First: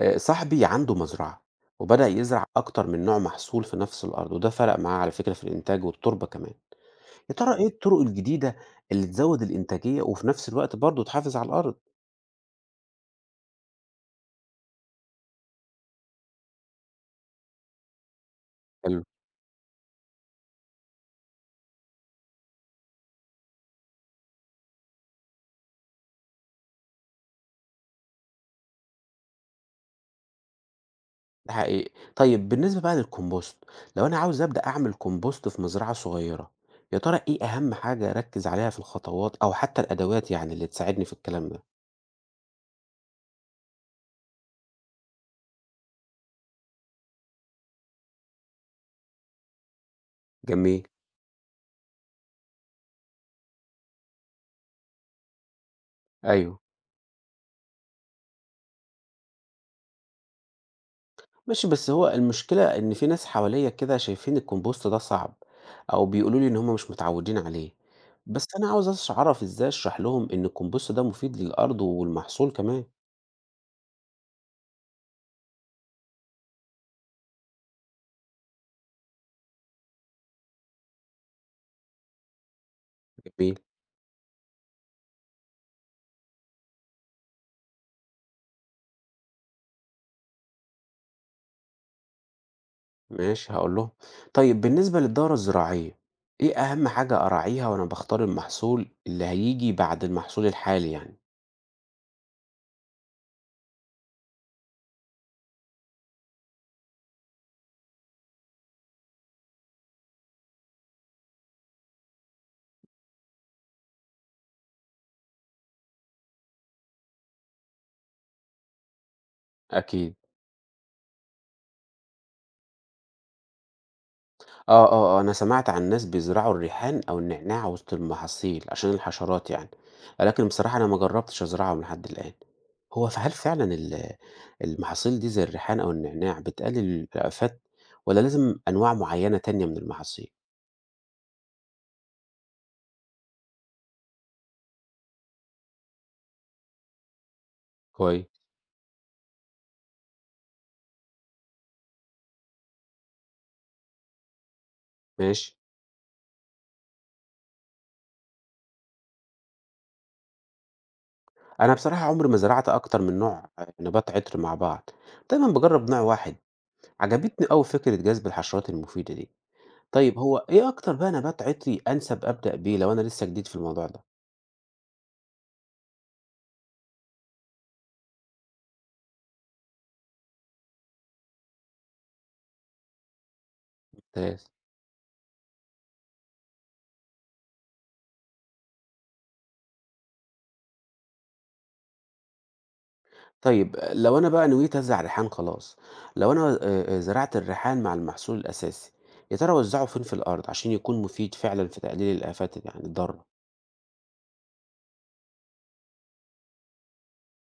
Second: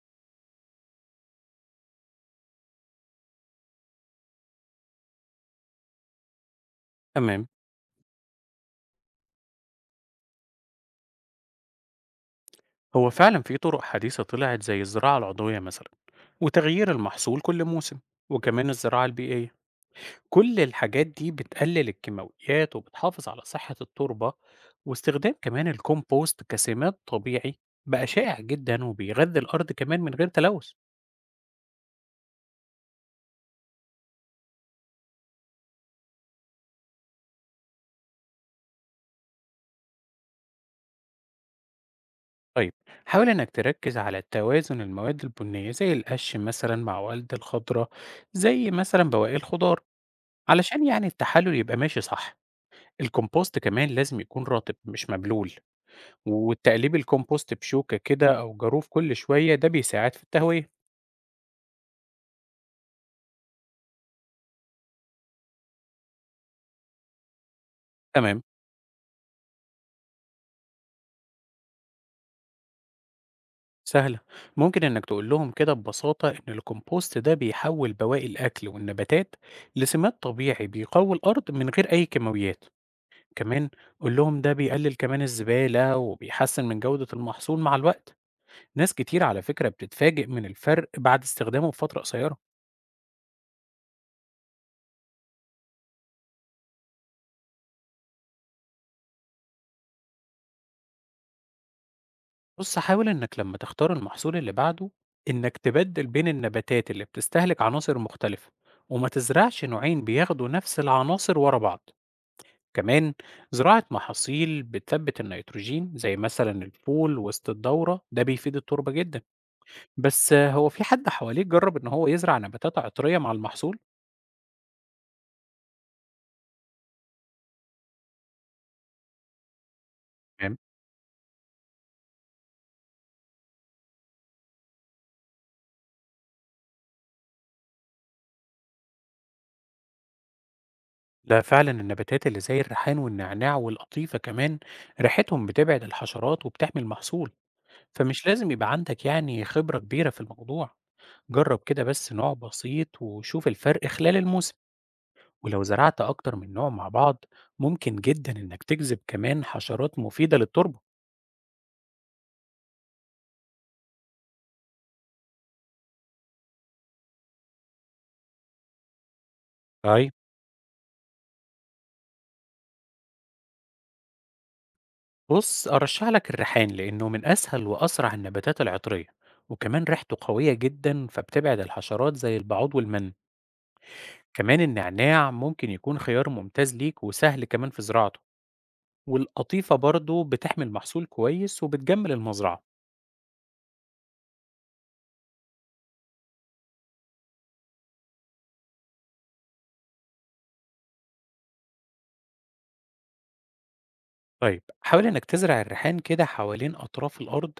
صاحبي عنده مزرعة، وبدأ يزرع أكتر من نوع محصول في نفس الأرض، وده فرق معاه على فكرة في الإنتاج والتربة كمان. يا تمام. ترى إيه الطرق الجديدة اللي تزود الإنتاجية وفي نفس الوقت برضه تحافظ على الأرض؟ هو فعلا في طرق حديثة طلعت زي الزراعة العضوية مثلا، وتغيير المحصول كل موسم، وكمان حلو. الزراعة البيئية. كل الحاجات دي بتقلل الكيماويات وبتحافظ على صحة التربة، واستخدام كمان الكومبوست كسماد طبيعي بقى شائع جدا وبيغذي الأرض كمان من غير تلوث. ده حقيقي. طيب بالنسبة بقى للكومبوست، لو أنا عاوز أبدأ أعمل كومبوست في مزرعة صغيرة، يا ترى إيه أهم حاجة أركز عليها في الخطوات أو حتى الأدوات يعني اللي تساعدني في الكلام ده؟ طيب، حاول إنك تركز على توازن المواد البنية زي القش مثلا مع والد الخضراء، زي مثلا بواقي الخضار، علشان جميل. التحلل يبقى ماشي صح. الكومبوست كمان لازم يكون رطب مش مبلول، أيوه. وتقليب الكومبوست بشوكة كده أو جاروف كل شوية ده بيساعد في التهوية. ماشي بس هو المشكلة إن في ناس حواليّا كده شايفين الكومبوست ده صعب، أو بيقولوا لي إن هم مش متعودين عليه، تمام. بس أنا عاوز أعرف إزاي أشرح لهم إن الكومبوست ده مفيد للأرض والمحصول كمان. سهلة، ممكن إنك تقول لهم كده ببساطة إن الكومبوست ده بيحول بواقي الأكل والنباتات لسماد طبيعي بيقوي الأرض من غير أي كيماويات. جميل، كمان قول لهم ده بيقلل كمان الزبالة وبيحسن من جودة المحصول مع الوقت. ناس كتير على فكرة بتتفاجئ من الفرق بعد استخدامه بفترة قصيرة. ماشي هاقول لهم. طيب بالنسبة للدورة الزراعية، إيه أهم حاجة أراعيها وأنا باختار المحصول اللي هييجي بعد المحصول الحالي يعني؟ بُص، حاول إنك لمّا تختار المحصول اللي بعده، إنك تبدّل بين النباتات اللي بتستهلك عناصر مختلفة، وما تزرعش نوعين بياخدوا نفس العناصر ورا بعض. كمان زراعة محاصيل بتثبت النيتروجين زي مثلًا الفول وسط الدورة، ده بيفيد التربة جدًا. أكيد. بس آه، هو في حد حواليك جرب إن هو يزرع نباتات عطرية مع المحصول؟ آه، أنا سمعت عن ناس بيزرعوا الريحان أو النعناع وسط المحاصيل عشان الحشرات يعني، ولكن تمام، بصراحة أنا ما جربتش أزرعهم لحد الآن. هو فعلا المحاصيل دي زي الريحان أو النعناع بتقلل الآفات ولا لازم أنواع معينة تانية من المحاصيل؟ ده فعلًا النباتات اللي زي الريحان والنعناع والقطيفة كمان ريحتهم بتبعد الحشرات وبتحمي المحصول. فمش كويس. لازم يبقى عندك خبرة كبيرة في الموضوع. جرب كده بس نوع بسيط وشوف الفرق خلال الموسم. ماشي. ولو زرعت أكتر من نوع مع بعض، ممكن جدا إنك تجذب كمان حشرات مفيدة للتربة. أنا بصراحة عمري ما زرعت أكتر من نوع نبات عطر مع بعض، دايما بجرب نوع واحد. عجبتني أوي فكرة جذب الحشرات المفيدة دي. طيب، طيب هو إيه أكتر بقى نبات عطري أنسب أبدأ بيه لو أنا لسه جديد في الموضوع ده؟ بص أرشح لك الريحان لأنه من أسهل وأسرع النباتات العطرية، وكمان ريحته قوية جدا فبتبعد الحشرات زي البعوض والمن. ممتاز. كمان النعناع ممكن يكون خيار ممتاز ليك وسهل كمان في زراعته، والقطيفة برضه بتحمل محصول كويس وبتجمل المزرعة. طيب لو أنا بقى نويت أزرع ريحان خلاص، لو أنا زرعت الريحان مع المحصول الأساسي، يا ترى أوزّعه فين في الأرض عشان يكون مفيد فعلًا في تقليل الآفات يعني الضارة؟ طيب، حاول إنك تزرع الريحان كده حوالين أطراف الأرض،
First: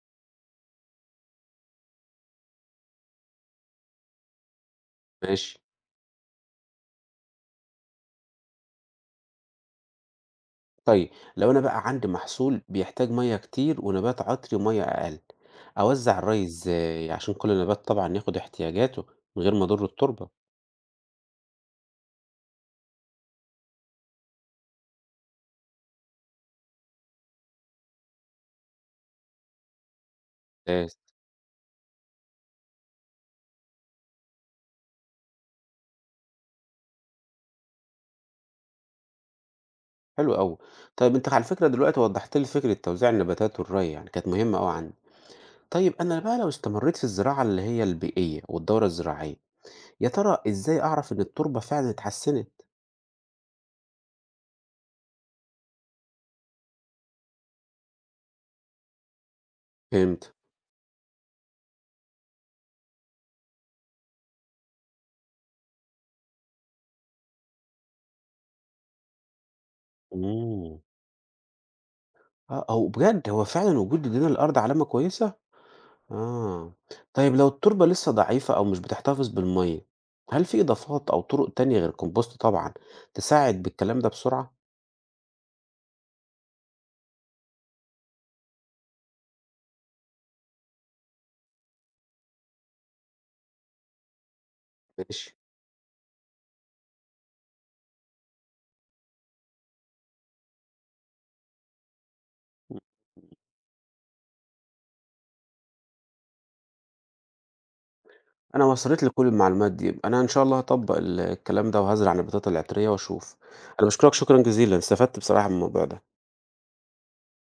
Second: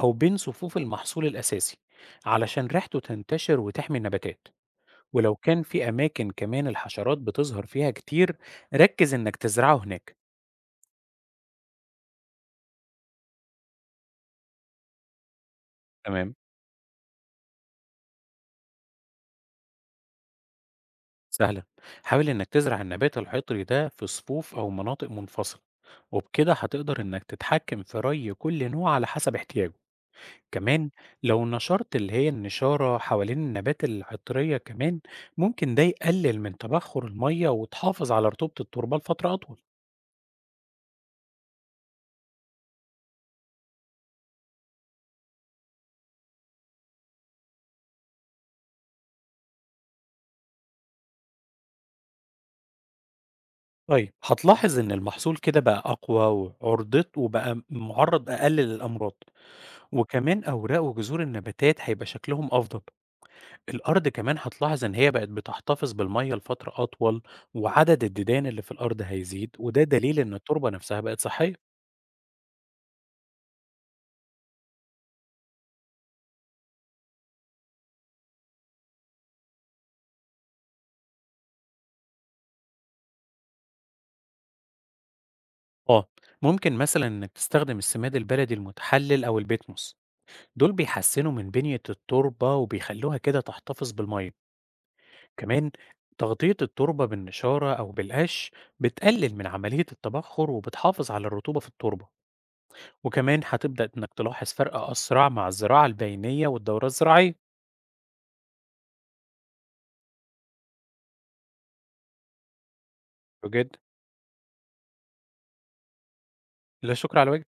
أو بين صفوف المحصول الأساسي، علشان ريحته تنتشر وتحمي النباتات. ولو ماشي، كان في أماكن كمان الحشرات بتظهر فيها كتير، ركز إنك تزرعه هناك. طيب لو أنا بقى عندي محصول بيحتاج مَيّة كتير ونبات عطري ومَيّة أقل، أوزّع تمام. الري إزاي عشان كل نبات طبعًا ياخد احتياجاته من غير ما أضر التربة؟ سهلة، حاول إنك تزرع النبات الحيطري ده في صفوف أو مناطق منفصلة، وبكده هتقدر إنك تتحكم في ري كل نوع على حسب احتياجه. كمان ممتاز، لو نشرت اللي هي النشارة حوالين النبات العطرية، كمان ممكن ده يقلل من تبخر المية وتحافظ على رطوبة التربة لفترة أطول. حلو أوي. طيب أنت على فكرة دلوقتي وضّحت لي فكرة توزيع النباتات والري يعني كانت مهمة أوي عندي. طيب أنا بقى لو استمريت في الزراعة اللي هي البيئية والدورة الزراعية يا ترى إزاي أعرف إن التربة فعلًا اتحسنت؟ طيب، هتلاحظ إن المحصول كده بقى أقوى وعرضته بقى معرض أقل للأمراض. فهمت. وكمان أوراق وجذور النباتات هيبقى شكلهم أفضل. الأرض كمان هتلاحظ إن هي بقت بتحتفظ بالمية لفترة أطول، وعدد الديدان اللي في الأرض هيزيد وده دليل إن التربة إمم. نفسها بقت صحية. آه، هو بجد هو فعلًا وجود جدران الأرض علامة كويسة؟ آه، طيب لو التربة لسه ضعيفة أو مش بتحتفظ بالمَيّة، هل في إضافات أو طرق تانية غير الكومبوست طبعًا تساعد بالكلام ده بسرعة؟ آه، ممكن مثلًا إنك تستخدم السماد البلدي المتحلل أو البيتموس، دول بيحسنوا من بنية التربة وبيخلوها كده تحتفظ بالمية. ماشي. كمان تغطية التربة بالنشارة أو بالقش بتقلل من عملية التبخر وبتحافظ على الرطوبة في التربة، إمم. وكمان هتبدأ إنك تلاحظ فرق أسرع مع الزراعة البينية والدورة الزراعية. أنا وصلت لي كل المعلومات دي، أنا إن شاء الله هاطبّق الكلام ده وهازرع نباتات العطرية وأشوف. بجد، أنا باشكرك شكرًا جزيلًا، استفدت بصراحة من الموضوع ده. لا شكر على واجب.